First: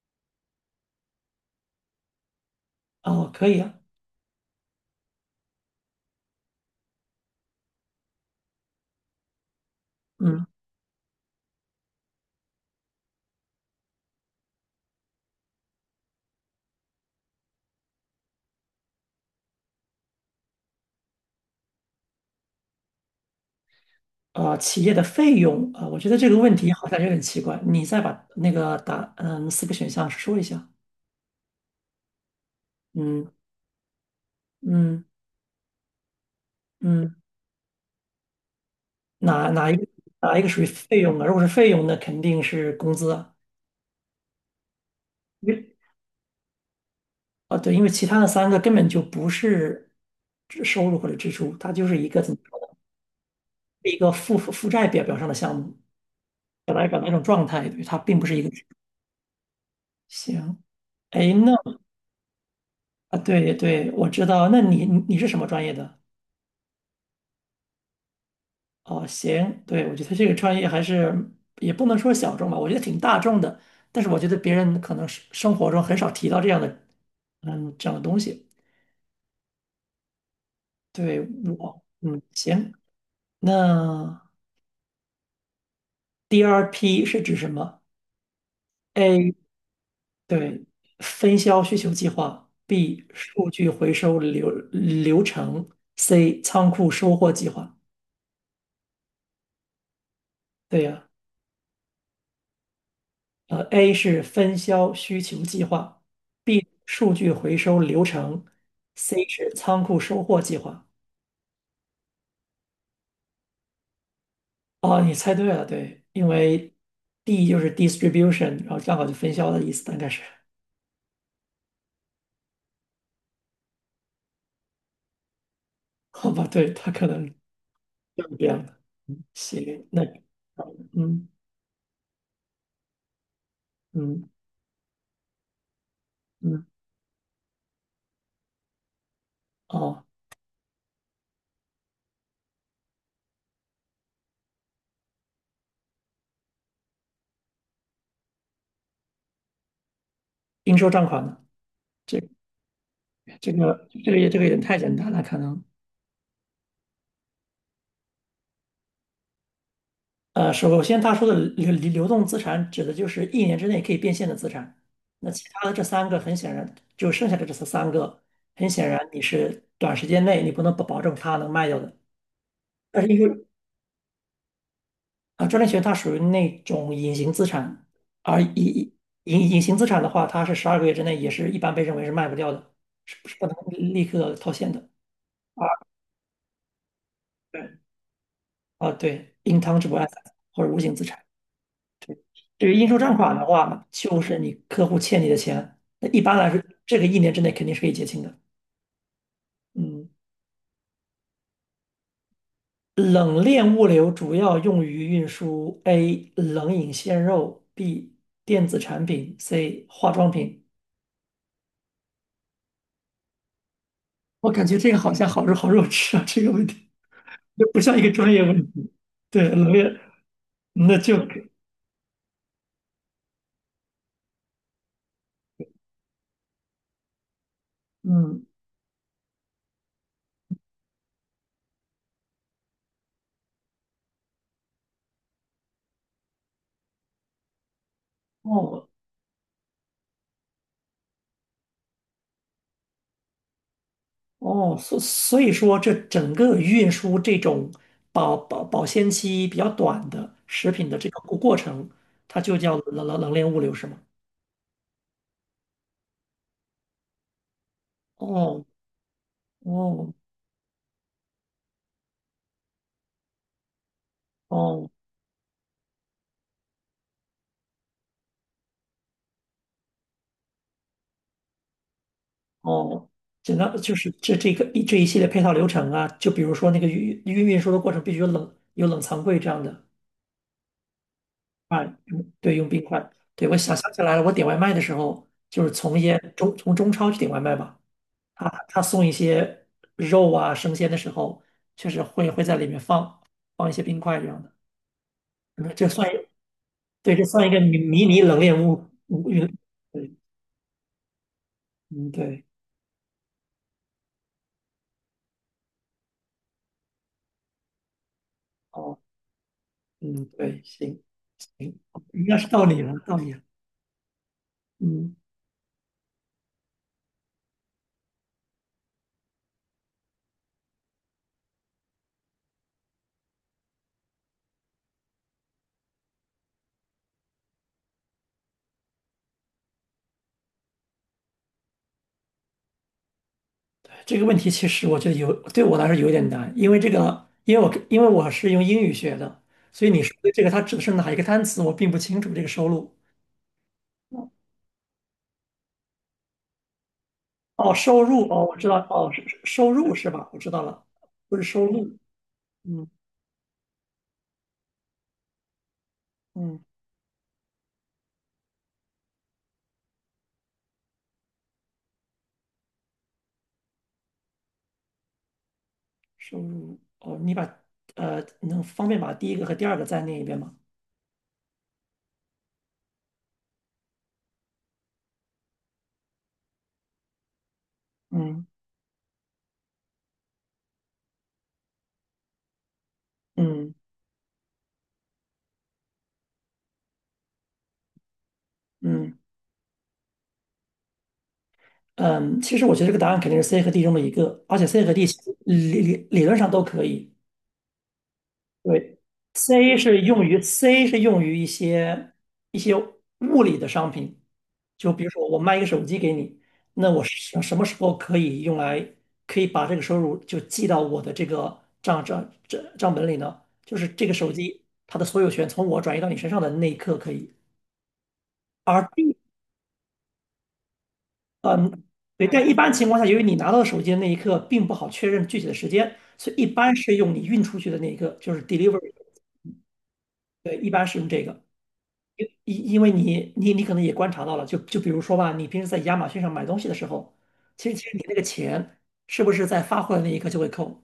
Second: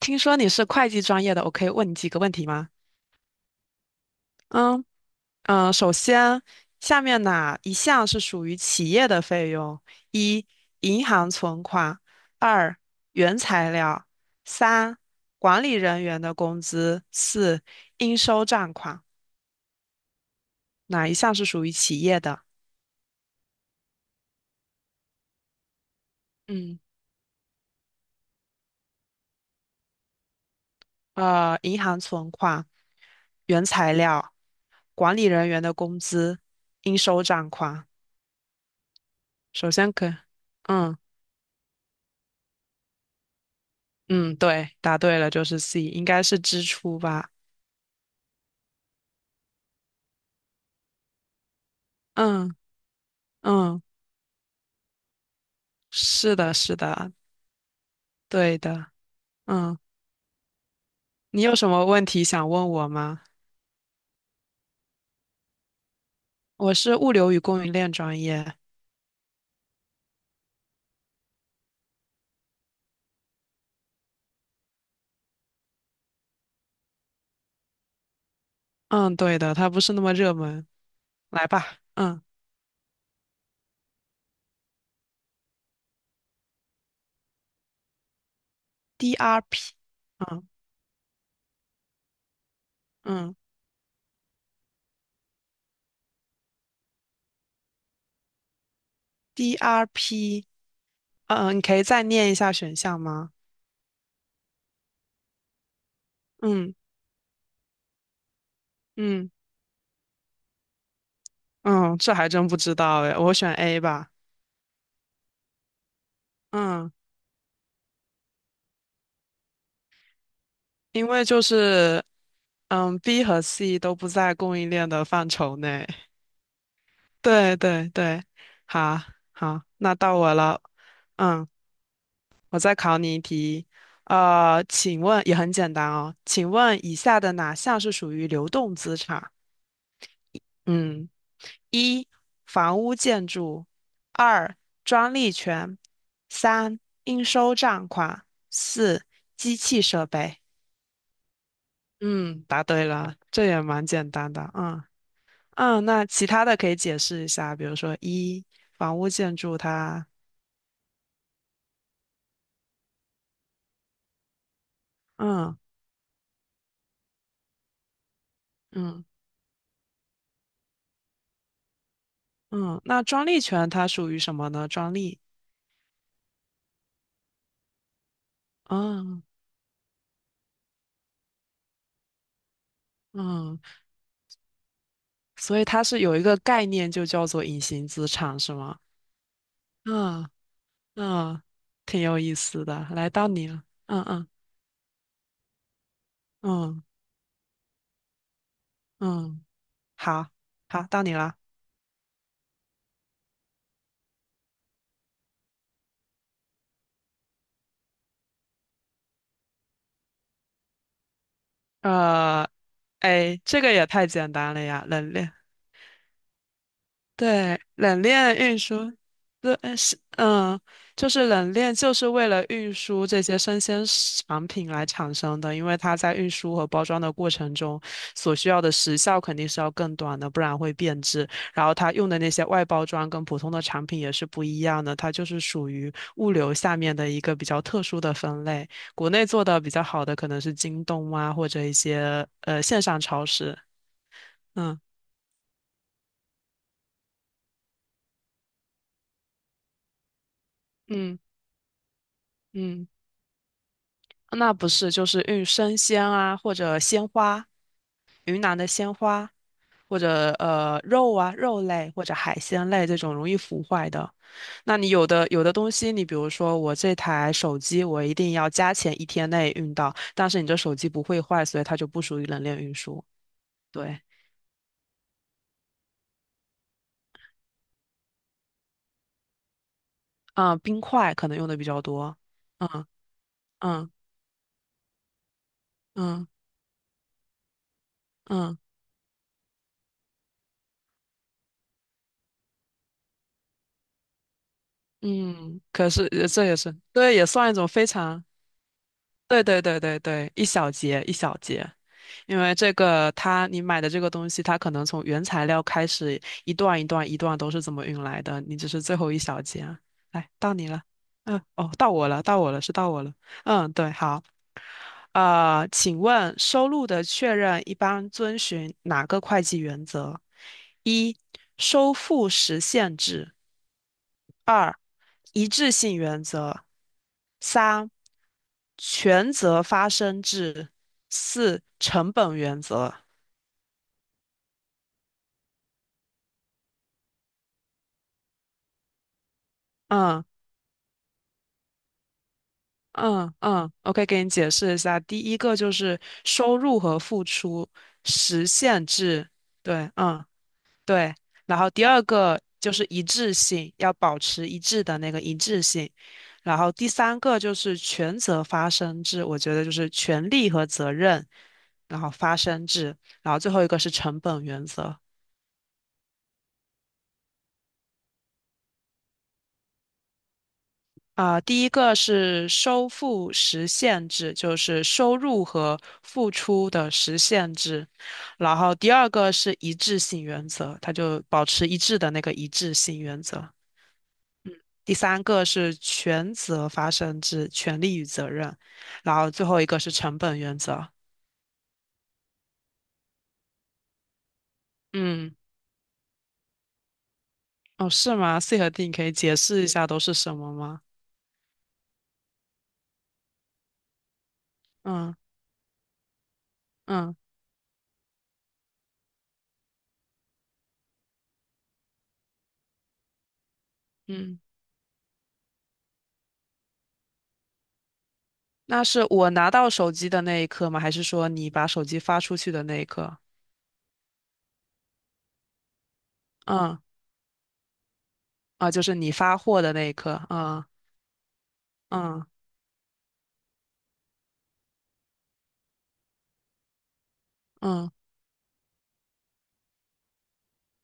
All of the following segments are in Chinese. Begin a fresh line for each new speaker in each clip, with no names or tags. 听说你是会计专业的，我可以问你几个问题吗？
哦，可以啊。
嗯嗯，首先，下面哪一项是属于企业的费用？一、
嗯，
银行存款；二、原材料；三、管理人员的工资；四、应收账款。哪一项是属于企业的？
企业的费用啊，我觉得这个问题
嗯，
好像有点奇怪，你再把那个答，嗯，四个选项说一下。
银行存款、
嗯
原材料、
嗯
管理人员的工资、应
嗯，
收账款。
哪哪
首
一个
先可，
哪一个属于
嗯。
费用啊？如果是费用，那肯定是工资啊。
嗯，对，答对了，就
因
是
为
C，应该是支出吧？
啊，对，因为其他的三个根本就不是支收入或者支出，它就是一个怎么
嗯
说呢？
嗯，
一个负债表上的项目，
是的，
表
是
达表达一
的，
种状态。对，它并不是一个
对
支出。
的。嗯，
行，哎，
你有什
那
么问题想问我
啊，
吗？
对对，我知道。那你是什么专业的？
我是物流与供应链专业。
哦，行，对。我觉得这个专业还是也不能说小众吧，我觉得挺大众的，但是我觉得别人可能是生活中很少提到这样的，嗯，这样的东西。
嗯，对的，它不是那么热门。
对。
来吧，嗯
行，那 DRP 是指什么？A，
，DRP，嗯
对，分销需求计划；B，
嗯
数据回收流程；C，仓库收货计划。
，DRP，
对呀、
嗯，你可以再念一下选项吗？
呃，A 是分销需求计划，B
嗯
数据回收流程，C
嗯
是仓库收货计划。
嗯，这还真不知道诶，我选 A 吧。
哦，你猜对了。对，因为
嗯，
D 就是 distribution，然后刚好就分销的意思，大概是。
因为就是B 和 C 都不在供应链的范畴内。
好吧，对，它可能是
对对对，
这样的。
好好，
行，
那
那
到我了。
嗯
嗯，我再考你一题。
嗯
请问也很简单哦，请
嗯，
问以下的哪项是属于流动资产？
哦，
嗯，一房屋建筑，二专利权，三应收账款，四机器设备。
应收账款呢？这
嗯，答对了，这
这
也蛮
个
简
这个也
单
这个
的。
也太
嗯。
简单了，可能。
嗯，那其他的可以解释一下，比如说一房屋建筑它，
呃，首先他说的流动资产指的就是一年之内可以变现的资产，那其
嗯
他的这三个很显然就剩下的这三个，很显然
嗯
你是短时间内你不能保证它能卖掉的。
嗯，
但
那
是因
专利
为
权它属于什么呢？专利，
啊，专利权它属于那种隐形资产，而隐
嗯
隐隐形资产的话，它是十二个月之内也是一般被认为是卖不掉的，是不是不能
嗯，
立刻套现的？
所以
啊，
它是有一个概念就叫做隐
对，
形资产，是吗？
啊对，intangible
嗯
asset 或者无形资产。
嗯，挺有意思
对于
的。
应收
来
账
到
款的
你了，
话，
嗯
就
嗯
是你客户欠你的钱，那一般来说，
嗯
这个一年之内肯定是可以结清的。
嗯，
嗯，
好好，到你了。
冷链物流主要用于运输：A. 冷饮鲜肉；B. 电子产品；C. 化妆品。
呃，哎，这个也太简
我
单了
感觉
呀，
这个好
人
像
类。
好肉好肉吃啊，这个问题
对，
这不像一
冷
个专
链
业
运
问
输，
题。对，
对，
冷
是，
链，那
就
就
是冷链就是为了运输这些生鲜食产品来产生的，因为它在运输和包装的过程中所
嗯，
需要的时效肯定是要更短的，不然会变质。然后它用的那些外包装跟普通的产品也是不一样的，它就是属于物流下面的一个比较特殊的分类。
哦，
国内做的比较好的可能是京东啊，或者一些线上超市。
哦，
嗯
所以说，这整个运输这种保鲜期比较短的食品的这
嗯
个过程，它就叫
嗯。
冷链物流，是吗？
那不是，就是运生鲜啊，或者鲜花，
哦
云南的鲜花，或
哦
者肉啊，肉类或者海鲜类这种容易腐坏的。那你
哦
有的东西，你比如说我这台手机，我一定要加钱一天内运到，但是你这手机不会坏，所以它就不属于冷链运输。
哦，整个就
对，
是这这个一这一系列配套流程啊，就比如说那个运输的过程必须有冷有冷藏柜这样的。
啊、冰块可能用的比较
啊，
多。
用对，用冰
嗯
块。对，我想
嗯
想起来了，我点外卖的时候，就是从一些
嗯
中从中超去点外卖吧。他
嗯
他送一些肉啊生鲜的时候，确实会在里面放放一些冰块这样的。
嗯。
嗯这
可是
算一
这也是，
对，
对，
这
也
算一
算一
个
种
迷
非
迷你
常。
冷链物物
对
运，
对对对
对，
对，一小节一小节，
嗯
因
对，
为这个它你买的这个东西，它可能从原材料开始一段一段一段都是怎么运来的，你只是最
哦，
后一小节啊。
嗯
来，到
对，
你了，
行，
嗯，哦，到我了，
应该
到
是
我了，
到
是
你
到
了，
我了。
到你了。
嗯，对，好，
嗯，
请问收入的确认一般遵循哪个会计原则？一、收付时限制；二、一致性原则；三、权责发生制；四、成本原则。
这个问题其实我觉得有对我来说有点难，因为这个，因为我是用英语学的，所以你说
嗯
的这个它指的是哪一个单词，我并不清楚这个收入。
嗯嗯，OK，给你解释一下。第一个就是收入和付出
哦，收入哦，
实
我知
现
道，哦，是
制，
是收
对，
入是
嗯
吧？我知道了。
对。
不是
然
收
后第
入。
二个就是
嗯，
一致性，要保持一致的那个一致性。然
嗯，
后第三个就是权责发生制，我觉得就是权利和责任，然后发生制。然后最后一个是成本原则。
收入哦，呃，能方便把第一个和第二个再念一遍吗？
啊、第一个是收付实现制，就是收入和付出的实现制。
嗯
然后第二个是一致性原则，它就保持一致的那个一致性原则。
嗯
第三个是权责发生制，权利与责任。然
嗯
后最后一个是成本原则。
嗯，其实我觉得这个答案肯定是 C 和 D 中的一个，而且 C 和 D 其
嗯，
实理论上都可以。
哦，是吗？C 和 D 你
对，
可以解释一 下都是什么吗？
C 是用于一些物理的商品，就比如
嗯
说我卖一个手机给你，那我
嗯
什么时候可以把这个收入就记到我的这个账本里呢？就是这个手
嗯，
机它的所有权从我转移到你身上的那一刻可以。
那
而
是
D
我拿到手机的那一刻吗？还是说你把手机发
对，
出
但
去
一
的
般
那一
情况下，
刻？
由于你拿到手机的那一刻并不好确认具体的时间，所以一般
嗯。
是用你运出去的那一刻，就是
啊，就
delivery。
是你发货的那一刻啊，嗯
因为你可能也观察到了，就比如说吧，你平时在亚马逊上买东西的时候，其实其
嗯
实你那个钱是不是在发货的那一刻就会扣？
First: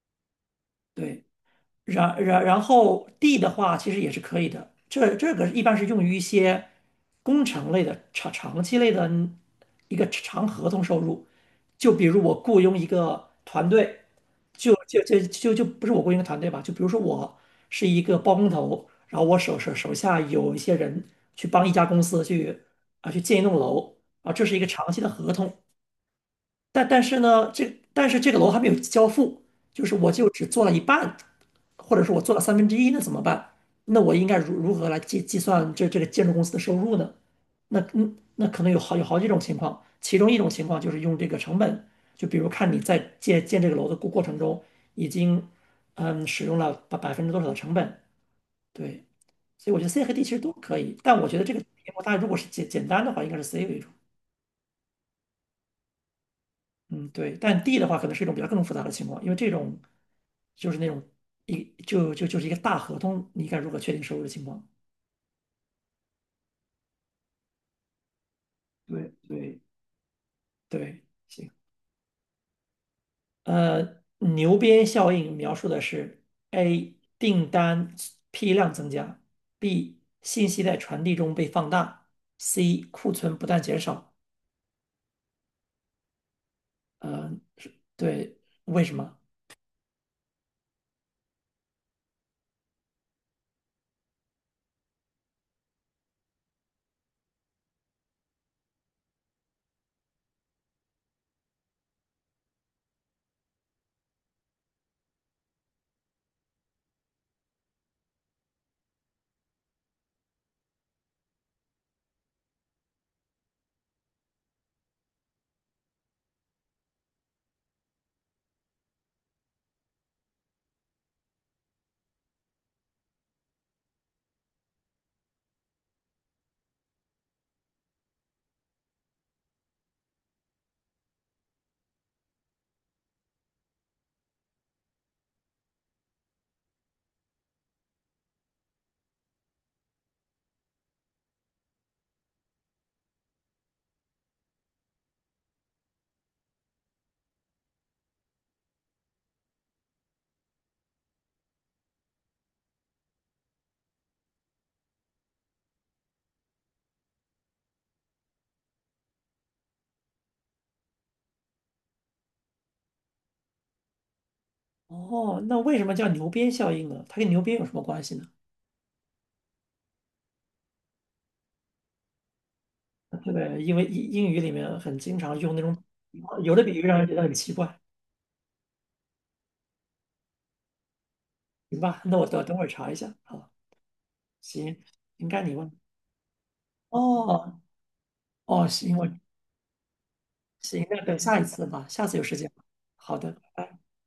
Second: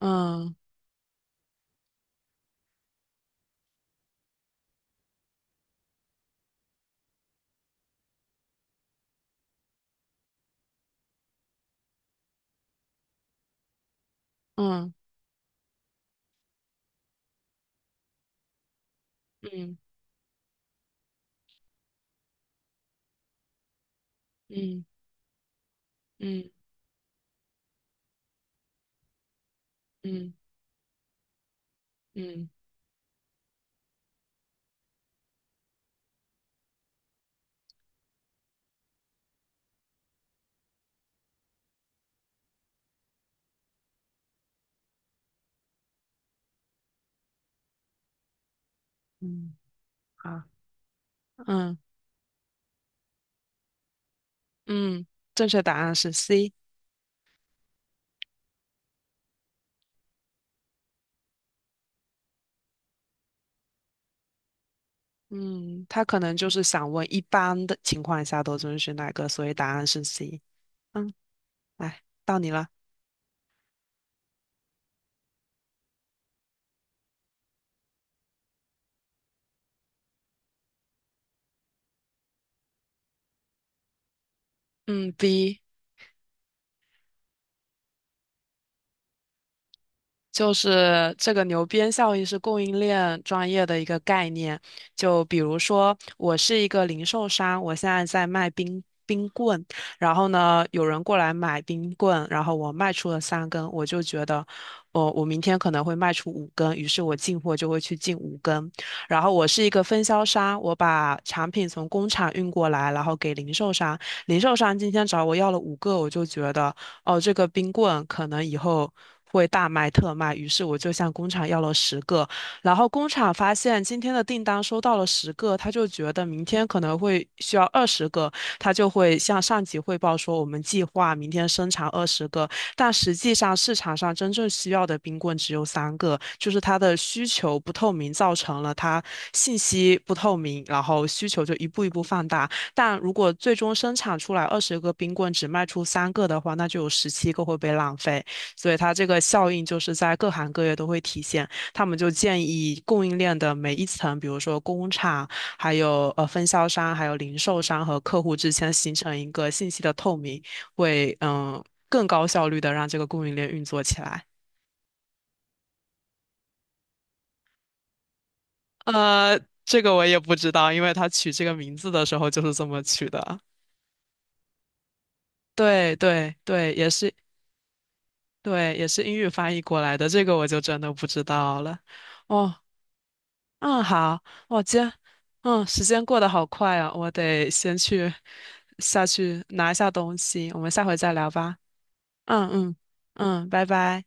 嗯
对，然后 D 的话，其实也是可以的。这个一般是用于一些工程类的长期类的一个长合同收入，就比如我雇佣一个团队，就
嗯
就就就就不是我雇佣一个团队吧，就比如说我是一个包工头，然后我手手
嗯
手下有一些人去帮一家公司去啊去建一栋楼啊，这是一个
嗯
长期的合同。
嗯嗯
但但是呢，这但是这个楼还没有交付，就是我
嗯
就
嗯，
只做了一半，或者说我
嗯
做了
嗯
三分之一，那怎么办？那我应该如何来计算这个建筑公司的收入呢？那嗯，那可能有好几种情况，其中一种情况就是用这个成本，就比如看你在建这个楼的过程中已经嗯使用了百分之多少的成本。对，
嗯
所以我觉得 C 和 D 其实
好，
都可以，但我觉得这个题
嗯
目大家如果是简单的话，应该是 C 为主。
嗯，正确答案是 C。
嗯，对，但 D 的话可能是一种比较更复杂的情况，因为这种就是那种就就就是一个大合同，你该如何确定收入的情况？
嗯，他可能就是想问一般的情况下都遵循哪
对
个，所以
对，
答案是 C。
对，
嗯，
行。
来，到你了。
呃，牛鞭效应描述的是 A 订单批量增加，B 信息在传递中被放大，C 库存不断减少。
嗯，B。
呃，是对，为什么？
就是这个牛鞭效应是供应链专业的一个概念。就比如说，我是一个零售商，我现在在卖冰棍，然后呢，有人过来买冰棍，然后我卖出了三根，我就觉得，我明天可能会卖出五根，于是我进货就会去进五根。然后我是一个分销商，我把产品从工厂运过来，然后给零售商，零售商今天找我要了五个，我就觉得。哦，这个冰棍可能以后会大卖特卖，于是我就向工厂要了十个，然后工厂发现今天的订单收到了十个，他就觉得明天可能会需要二十个，他就会向上级汇报说我们计划明天生产二十个，但实际上市场上真正需要的冰棍只有三个，就是它的需求不透明，造成了它信息不透明，然后需求就一步一步放大。但如果最终生产出来二十个冰棍只卖出三个的话，那就有17个会被浪费。所以它这个效应就是在各行各业都会体现。他们就建议供应链的每一层，比如说工厂、还有分销商、还有零售商和客户之间形成一个信息的透明，会更高效率的让这个供应链运作起来。
哦，那为什么叫牛鞭效应呢？它跟牛鞭有什么关系呢？
呃，这个我也不知道，因为他取这个名字的时候就是这么取的。
对，因为英语里面很经常用那种
对对
啊有的比
对，
喻
也
让人
是
觉得很奇怪。
对，也是英语翻译过来的，这个我就真的不知道
行
了。
吧，那我等
哦，
等会儿查一下。好，
嗯，好，我今
行，
天
应该你问。
时间过得好快啊，我得
哦
先去
哦，行，
下去拿一下东西，我们下
行，
回
那
再
等
聊
下一
吧。
次吧，下次有时间
嗯
吧。
嗯
好的，拜
嗯，拜
拜。
拜。